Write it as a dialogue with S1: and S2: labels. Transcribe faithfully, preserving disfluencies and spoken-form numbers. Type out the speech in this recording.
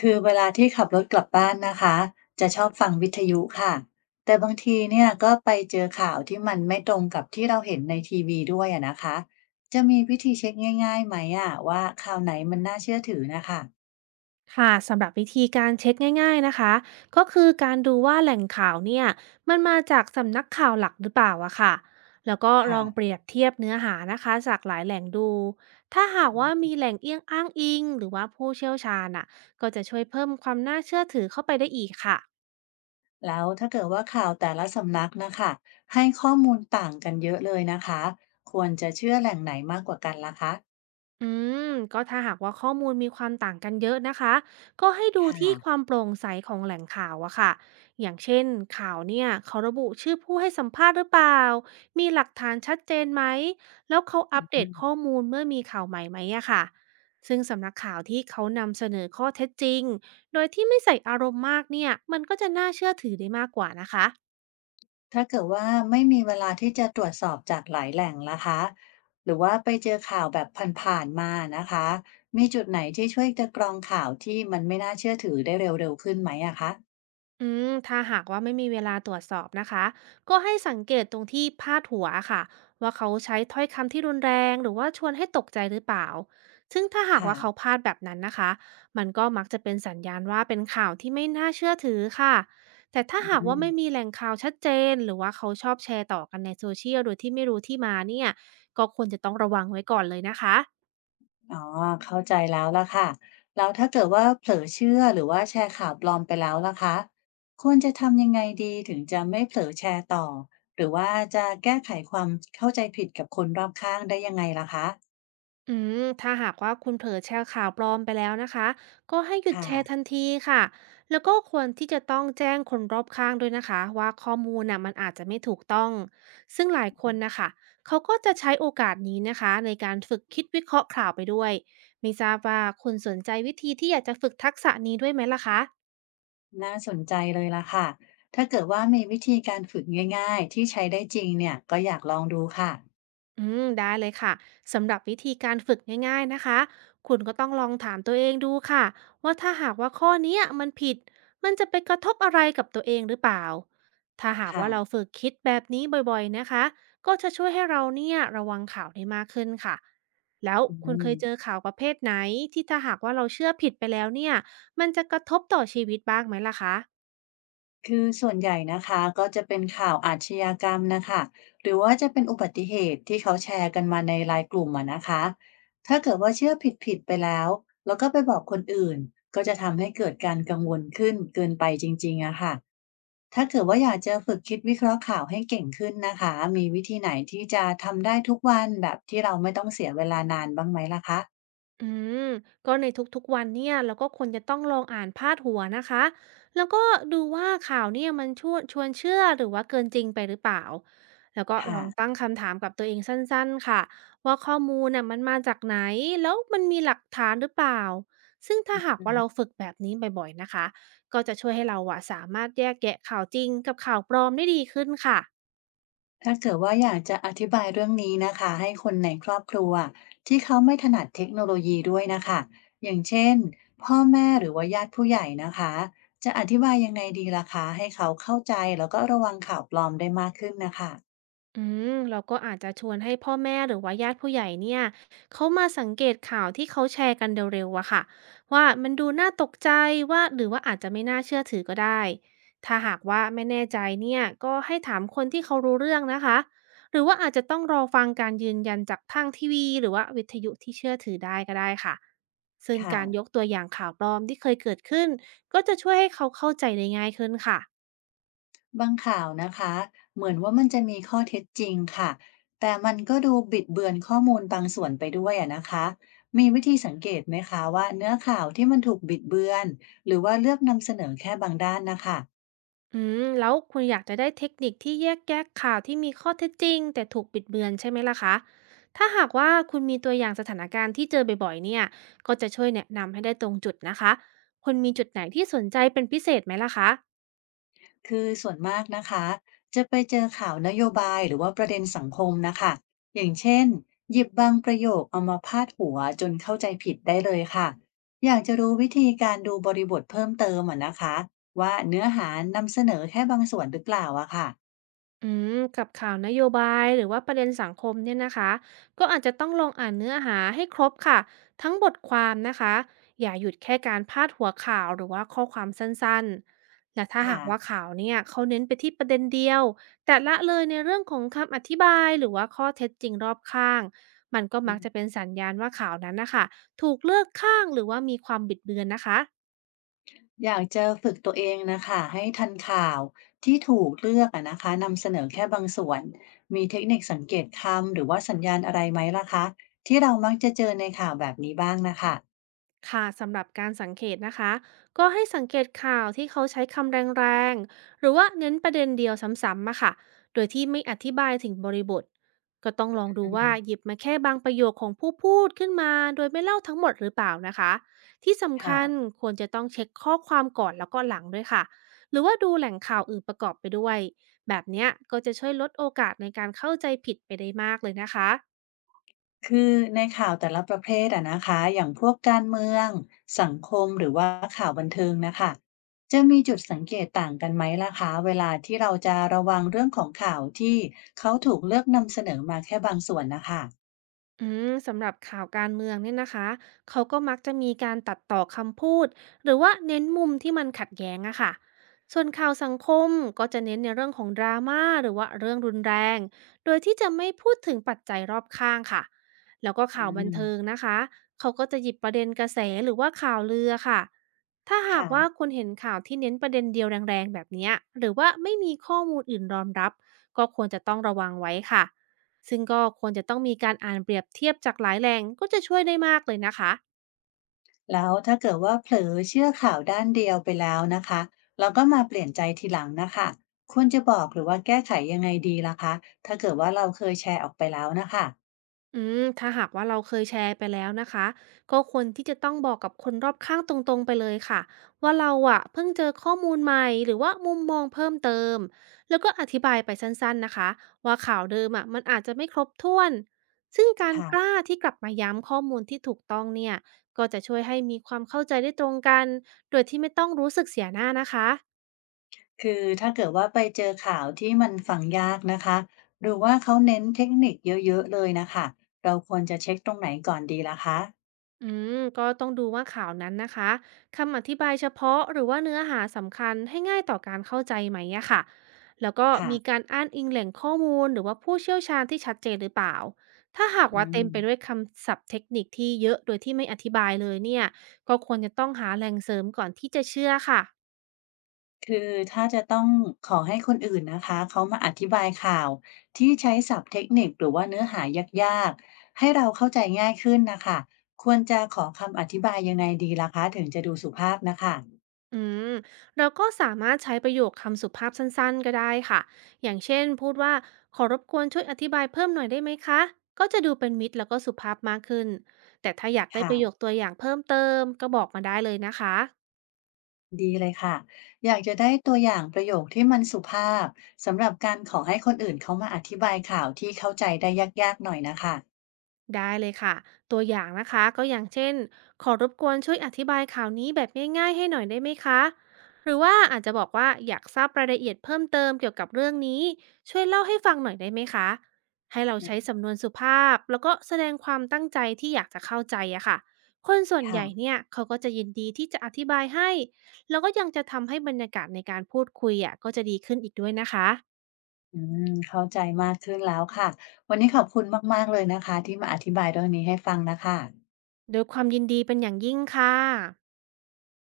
S1: คือเวลาที่ขับรถกลับบ้านนะคะจะชอบฟังวิทยุค่ะแต่บางทีเนี่ยก็ไปเจอข่าวที่มันไม่ตรงกับที่เราเห็นในทีวีด้วยอะนะคะจะมีวิธีเช็คง่ายๆไหมอะว่าข่าวไหนมันน่าเชื่อถือนะคะ
S2: ค่ะสำหรับวิธีการเช็คง่ายๆนะคะก็คือการดูว่าแหล่งข่าวเนี่ยมันมาจากสำนักข่าวหลักหรือเปล่าอะค่ะแล้วก็ล
S1: ค่ะ
S2: องเปรียบเทียบเนื้อหานะคะจากหลายแหล่งดูถ้าหากว่ามีแหล่งเอียงอ้างอิงหรือว่าผู้เชี่ยวชาญอะก็จะช่วยเพิ่มความน่าเชื่อถือเข้าไปได้อีกค่ะ
S1: แล้วถ้าเกิดว่าข่าวแต่ละสำนักนะคะให้ข้อมูลต่างกันเยอะเลยนะคะควรจะเชื่อแหล่งไหนมากกว่ากันล่ะคะ
S2: อืมก็ถ้าหากว่าข้อมูลมีความต่างกันเยอะนะคะก็ให้ดู
S1: ค่ะ
S2: ที่ความโปร่งใสของแหล่งข่าวอะค่ะอย่างเช่นข่าวเนี่ยเขาระบุชื่อผู้ให้สัมภาษณ์หรือเปล่ามีหลักฐานชัดเจนไหมแล้วเขาอัปเด
S1: อื
S2: ตข้อ
S1: ม
S2: มูลเมื่อมีข่าวใหม่ไหมอะค่ะซึ่งสำนักข่าวที่เขานำเสนอข้อเท็จจริงโดยที่ไม่ใส่อารมณ์มากเนี่ยมันก็จะน่าเชื่อถือได้มากกว่านะคะ
S1: ถ้าเกิดว่าไม่มีเวลาที่จะตรวจสอบจากหลายแหล่งล่ะคะหรือว่าไปเจอข่าวแบบผ่านๆมานะคะมีจุดไหนที่ช่วยจะกรองข่าวที่มันไม่น่าเชื่อถือได้เร็วๆขึ้นไหมอะคะ
S2: อืมถ้าหากว่าไม่มีเวลาตรวจสอบนะคะก็ให้สังเกตตรงที่พาดหัวค่ะว่าเขาใช้ถ้อยคำที่รุนแรงหรือว่าชวนให้ตกใจหรือเปล่าซึ่งถ้าหาก
S1: ค่ะ
S2: ว่าเขาพลาดแบบนั้นนะคะมันก็มักจะเป็นสัญญาณว่าเป็นข่าวที่ไม่น่าเชื่อถือค่ะแต่ถ้า
S1: อื
S2: หาก
S1: ม
S2: ว่าไม่มีแหล่งข่าวชัดเจนหรือว่าเขาชอบแชร์ต่อกันในโซเชียลโดยที่ไม่รู้ที่มาเนี่ยก็ควรจะต้องระวังไว้ก่อนเลยนะคะ
S1: อ๋อเข้าใจแล้วล่ะค่ะแล้วถ้าเกิดว่าเผลอเชื่อหรือว่าแชร์ข่าวปลอมไปแล้วล่ะคะควรจะทำยังไงดีถึงจะไม่เผลอแชร์ต่อหรือว่าจะแก้ไขความเข้าใจผิดกับคนรอบข้างได้ยังไงล่ะคะ
S2: อืมถ้าหากว่าคุณเผลอแชร์ข่าวปลอมไปแล้วนะคะก็ให้หยุด
S1: ค่ะ
S2: แชร์ทันทีค่ะแล้วก็ควรที่จะต้องแจ้งคนรอบข้างด้วยนะคะว่าข้อมูลน่ะมันอาจจะไม่ถูกต้องซึ่งหลายคนนะคะเขาก็จะใช้โอกาสนี้นะคะในการฝึกคิดวิเคราะห์ข่าวไปด้วยไม่ทราบว่าคุณสนใจวิธีที่อยากจะฝึกทักษะนี้ด้วยไหมล่ะคะ
S1: น่าสนใจเลยล่ะค่ะถ้าเกิดว่ามีวิธีการฝึกง่ายๆที่ใช้ได้จริงเนี่ยก็อยากลองดูค่ะ
S2: อืมได้เลยค่ะสำหรับวิธีการฝึกง่ายๆนะคะคุณก็ต้องลองถามตัวเองดูค่ะว่าถ้าหากว่าข้อเนี้ยมันผิดมันจะไปกระทบอะไรกับตัวเองหรือเปล่าถ้าหาก
S1: ค่ะ
S2: ว่าเราฝึกคิดแบบนี้บ่อยๆนะคะก็จะช่วยให้เราเนี่ยระวังข่าวได้มากขึ้นค่ะแล้วคุณ
S1: อืม
S2: เคยเจอข่าวประเภทไหนที่ถ้าหากว่าเราเชื่อผิดไปแล้วเนี่ยมันจะกระทบต่อชีวิตบ้างไหมล่ะคะ
S1: คือส่วนใหญ่นะคะก็จะเป็นข่าวอาชญากรรมนะคะหรือว่าจะเป็นอุบัติเหตุที่เขาแชร์กันมาในไลน์กลุ่มอะนะคะถ้าเกิดว่าเชื่อผิดๆไปแล้วแล้วก็ไปบอกคนอื่นก็จะทำให้เกิดการกังวลขึ้นเกินไปจริงๆอะค่ะ ถ้าเกิดว่าอยากจะฝึกคิดวิเคราะห์ข่าวให้เก่งขึ้นนะคะมีวิธีไหนที่จะทำได้ทุกวันแบบที่เราไม่ต้องเสียเวลานานบ้างไหมล่ะคะ
S2: อืมก็ในทุกๆวันเนี่ยเราก็ควรจะต้องลองอ่านพาดหัวนะคะแล้วก็ดูว่าข่าวเนี่ยมันชวนชวนเชื่อหรือว่าเกินจริงไปหรือเปล่าแล้วก็ล
S1: ค่ะ
S2: องตั้งคำถามกับตัวเองสั้นๆค่ะว่าข้อมูลน่ะมันมาจากไหนแล้วมันมีหลักฐานหรือเปล่าซึ่งถ้าหาก
S1: อื
S2: ว่าเรา
S1: ม
S2: ฝึกแบบนี้บ่อยๆนะคะก็จะช่วยให้เราอะสามารถแยกแยะข่าวจริงกับข่าวปลอมได้ดีขึ้นค่ะ
S1: ถ้าเกิดว่าอยากจะอธิบายเรื่องนี้นะคะให้คนในครอบครัวที่เขาไม่ถนัดเทคโนโลยีด้วยนะคะอย่างเช่นพ่อแม่หรือว่าญาติผู้ใหญ่นะคะจะอธิบายยังไงดีล่ะคะให้เขาเข้าใจแล้วก็ระวังข่าวปลอมได้มากขึ้นนะคะ
S2: อืมเราก็อาจจะชวนให้พ่อแม่หรือว่าญาติผู้ใหญ่เนี่ยเขามาสังเกตข่าวที่เขาแชร์กันเร็วๆอะค่ะว่ามันดูน่าตกใจว่าหรือว่าอาจจะไม่น่าเชื่อถือก็ได้ถ้าหากว่าไม่แน่ใจเนี่ยก็ให้ถามคนที่เขารู้เรื่องนะคะหรือว่าอาจจะต้องรอฟังการยืนยันจากทางทีวีหรือว่าวิทยุที่เชื่อถือได้ก็ได้ค่ะซึ่ง
S1: ค่ะ
S2: การยกตัวอย่างข่าวปลอมที่เคยเกิดขึ้นก็จะช่วยให้เขาเข้าใจได้ง่ายขึ้นค่ะ
S1: บางข่าวนะคะเหมือนว่ามันจะมีข้อเท็จจริงค่ะแต่มันก็ดูบิดเบือนข้อมูลบางส่วนไปด้วยอะนะคะมีวิธีสังเกตไหมคะว่าเนื้อข่าวที่มันถูกบิดเบือนหรือว่าเลือกนำเสนอแค่บางด้านนะคะ
S2: อืมแล้วคุณอยากจะได้เทคนิคที่แยกแยะข่าวที่มีข้อเท็จจริงแต่ถูกบิดเบือนใช่ไหมล่ะคะถ้าหากว่าคุณมีตัวอย่างสถานการณ์ที่เจอบ่อยๆเนี่ยก็จะช่วยแนะนำให้ได้ตรงจุดนะคะคุณมีจุดไหนที่สนใจเป็นพิเศษไหมล่ะคะ
S1: คือส่วนมากนะคะจะไปเจอข่าวนโยบายหรือว่าประเด็นสังคมนะคะอย่างเช่นหยิบบางประโยคเอามาพาดหัวจนเข้าใจผิดได้เลยค่ะอยากจะรู้วิธีการดูบริบทเพิ่มเติมอะนะคะว่าเนื้อหานำเสนอแค่บางส่วนหรือเปล่าอะค่ะ
S2: อืมกับข่าวนโยบายหรือว่าประเด็นสังคมเนี่ยนะคะก็อาจจะต้องลองอ่านเนื้อหาให้ครบค่ะทั้งบทความนะคะอย่าหยุดแค่การพาดหัวข่าวหรือว่าข้อความสั้นๆและถ้า
S1: ค่ะ
S2: หากว่าข่าวเนี่ยเขาเน้นไปที่ประเด็นเดียวแต่ละเลยในเรื่องของคำอธิบายหรือว่าข้อเท็จจริงรอบข้างมันก็
S1: อื
S2: มักจะเป็
S1: ม
S2: นสัญญาณว่าข่าวนั้นนะคะถูกเลือกข้างหรือว่ามีความบิดเบือนนะคะ
S1: อยากจะฝึกตัวเองนะคะให้ทันข่าวที่ถูกเลือกอะนะคะนำเสนอแค่บางส่วนมีเทคนิคสังเกตคำหรือว่าสัญญาณอะไรไหมล่ะคะที่เรามักจะเจอในข่าวแบบนี้บ้างนะคะ
S2: ค่ะสำหรับการสังเกตนะคะก็ให้สังเกตข่าวที่เขาใช้คำแรงๆหรือว่าเน้นประเด็นเดียวซ้ำๆอะค่ะโดยที่ไม่อธิบายถึงบริบทก็ต้องลองดู
S1: อื
S2: ว่า
S1: ม
S2: หยิบมาแค่บางประโยคของผู้พูดขึ้นมาโดยไม่เล่าทั้งหมดหรือเปล่านะคะที่สำ
S1: ค่ะ
S2: คัญควรจะต้องเช็คข้อความก่อนแล้วก็หลังด้วยค่ะหรือว่าดูแหล่งข่าวอื่นประกอบไปด้วยแบบเนี้ยก็จะช่วยลดโอกาสในการเข้าใจผิดไปได้มากเลยนะคะ
S1: คือในข่าวแต่ละประเภทอะนะคะอย่างพวกการเมืองสังคมหรือว่าข่าวบันเทิงนะคะจะมีจุดสังเกตต่างกันไหมล่ะคะเวลาที่เราจะระวังเรื่องของข่าวที่เขาถูกเลือกนำเสนอมาแค่บางส่วนนะคะ
S2: อืมสำหรับข่าวการเมืองเนี่ยนะคะเขาก็มักจะมีการตัดต่อคำพูดหรือว่าเน้นมุมที่มันขัดแย้งอะค่ะส่วนข่าวสังคมก็จะเน้นในเรื่องของดราม่าหรือว่าเรื่องรุนแรง โดยที่จะไม่พูดถึงปัจจัยรอบข้างค่ะแล้วก็
S1: อื
S2: ข่าวบันเทิง
S1: ม
S2: นะคะเขาก็จะหยิบประเด็นกระแสหรือว่าข่าวลือค่ะถ้าหา
S1: ค่ะ
S2: กว่าคุณเห็นข่าวที่เน้นประเด็นเดียวแรงๆแบบเนี้ยหรือว่าไม่มีข้อมูลอื่นรองรับก็ควรจะต้องระวังไว้ค่ะ ซึ่งก็ควรจะต้องมีการอ่านเปรียบเทียบจากหลายแหล่งก็จะช่วยได้มากเลยนะคะ
S1: แล้วถ้าเกิดว่าเผลอเชื่อข่าวด้านเดียวไปแล้วนะคะเราก็มาเปลี่ยนใจทีหลังนะคะควรจะบอกหรือว่าแก้ไขยังไงดีล่ะคะถ้าเกิดว่าเราเคยแชร์ออกไปแล้วนะคะ
S2: อืมถ้าหากว่าเราเคยแชร์ไปแล้วนะคะก็ควรที่จะต้องบอกกับคนรอบข้างตรงๆไปเลยค่ะว่าเราอะเพิ่งเจอข้อมูลใหม่หรือว่ามุมมองเพิ่มเติมแล้วก็อธิบายไปสั้นๆนะคะว่าข่าวเดิมอะมันอาจจะไม่ครบถ้วนซึ่งการกล้า
S1: ค่ะ
S2: ที่กลับมาย้ำข้อมูลที่ถูกต้องเนี่ยก็จะช่วยให้มีความเข้าใจได้ตรงกันโดยที่ไม่ต้องรู้สึกเสียหน้านะคะ
S1: คือถ้าเกิดว่าไปเจอข่าวที่มันฟังยากนะคะหรือว่าเขาเน้นเทคนิคเยอะๆเลยนะคะเราควรจะเช็คตรงไหนก่อนดีล่ะคะ
S2: อืมก็ต้องดูว่าข่าวนั้นนะคะคำอธิบายเฉพาะหรือว่าเนื้อหาสำคัญให้ง่ายต่อการเข้าใจไหมอะค่ะแล้วก็
S1: ค่ะ
S2: มีการอ้างอิงแหล่งข้อมูลหรือว่าผู้เชี่ยวชาญที่ชัดเจนหรือเปล่าถ้าหาก
S1: อื
S2: ว่า
S1: ม
S2: เต็มไปด้วยคำศัพท์เทคนิคที่เยอะโดยที่ไม่อธิบายเลยเนี่ยก็ควรจะต้องหาแหล่งเสริมก่อนที่จะเชื่อค่ะ
S1: คือถ้าจะต้องขอให้คนอื่นนะคะเขามาอธิบายข่าวที่ใช้ศัพท์เทคนิคหรือว่าเนื้อหายากๆให้เราเข้าใจง่ายขึ้นนะคะควรจะขอคำอธิบายยังไงดีล่ะคะถึงจะดูสุภาพนะคะ
S2: อืมเราก็สามารถใช้ประโยคคำสุภาพสั้นๆก็ได้ค่ะอย่างเช่นพูดว่าขอรบกวนช่วยอธิบายเพิ่มหน่อยได้ไหมคะก็จะดูเป็นมิตรแล้วก็สุภาพมากขึ้นแต่ถ้าอยากได้
S1: ค่ะ
S2: ประโยคตัวอย่างเพิ่มเติมก็บอกมาได้เลยนะคะ
S1: ดีเลยค่ะอยากจะได้ตัวอย่างประโยคที่มันสุภาพสำหรับการขอให้คนอื่นเขามาอธิบายข่าวที่เข้าใจได้ยากๆหน่อยนะคะ
S2: ได้เลยค่ะตัวอย่างนะคะก็อย่างเช่นขอรบกวนช่วยอธิบายข่าวนี้แบบง่ายๆให้หน่อยได้ไหมคะหรือว่าอาจจะบอกว่าอยากทราบรายละเอียดเพิ่มเติมเกี่ยวกับเรื่องนี้ช่วยเล่าให้ฟังหน่อยได้ไหมคะให้เรา
S1: อื
S2: ใช้
S1: ม
S2: สำนวนสุภาพแล้วก็แสดงความตั้งใจที่อยากจะเข้าใจอะค่ะคนส่วนใหญ่
S1: ค่ะ
S2: เนี่ยเขาก็จะยินดีที่จะอธิบายให้แล้วก็ยังจะทำให้บรรยากาศในการพูดคุยอะก็จะดีขึ้นอีกด้วยนะคะ
S1: อืมเข้าใจมากขึ้นแล้วค่ะวันนี้ขอบคุณมากๆเลยนะคะที่มาอธิบายเรื่องนี้ให้ฟังนะคะ
S2: โดวยความยินดีเป็นอย่างยิ่งค่ะ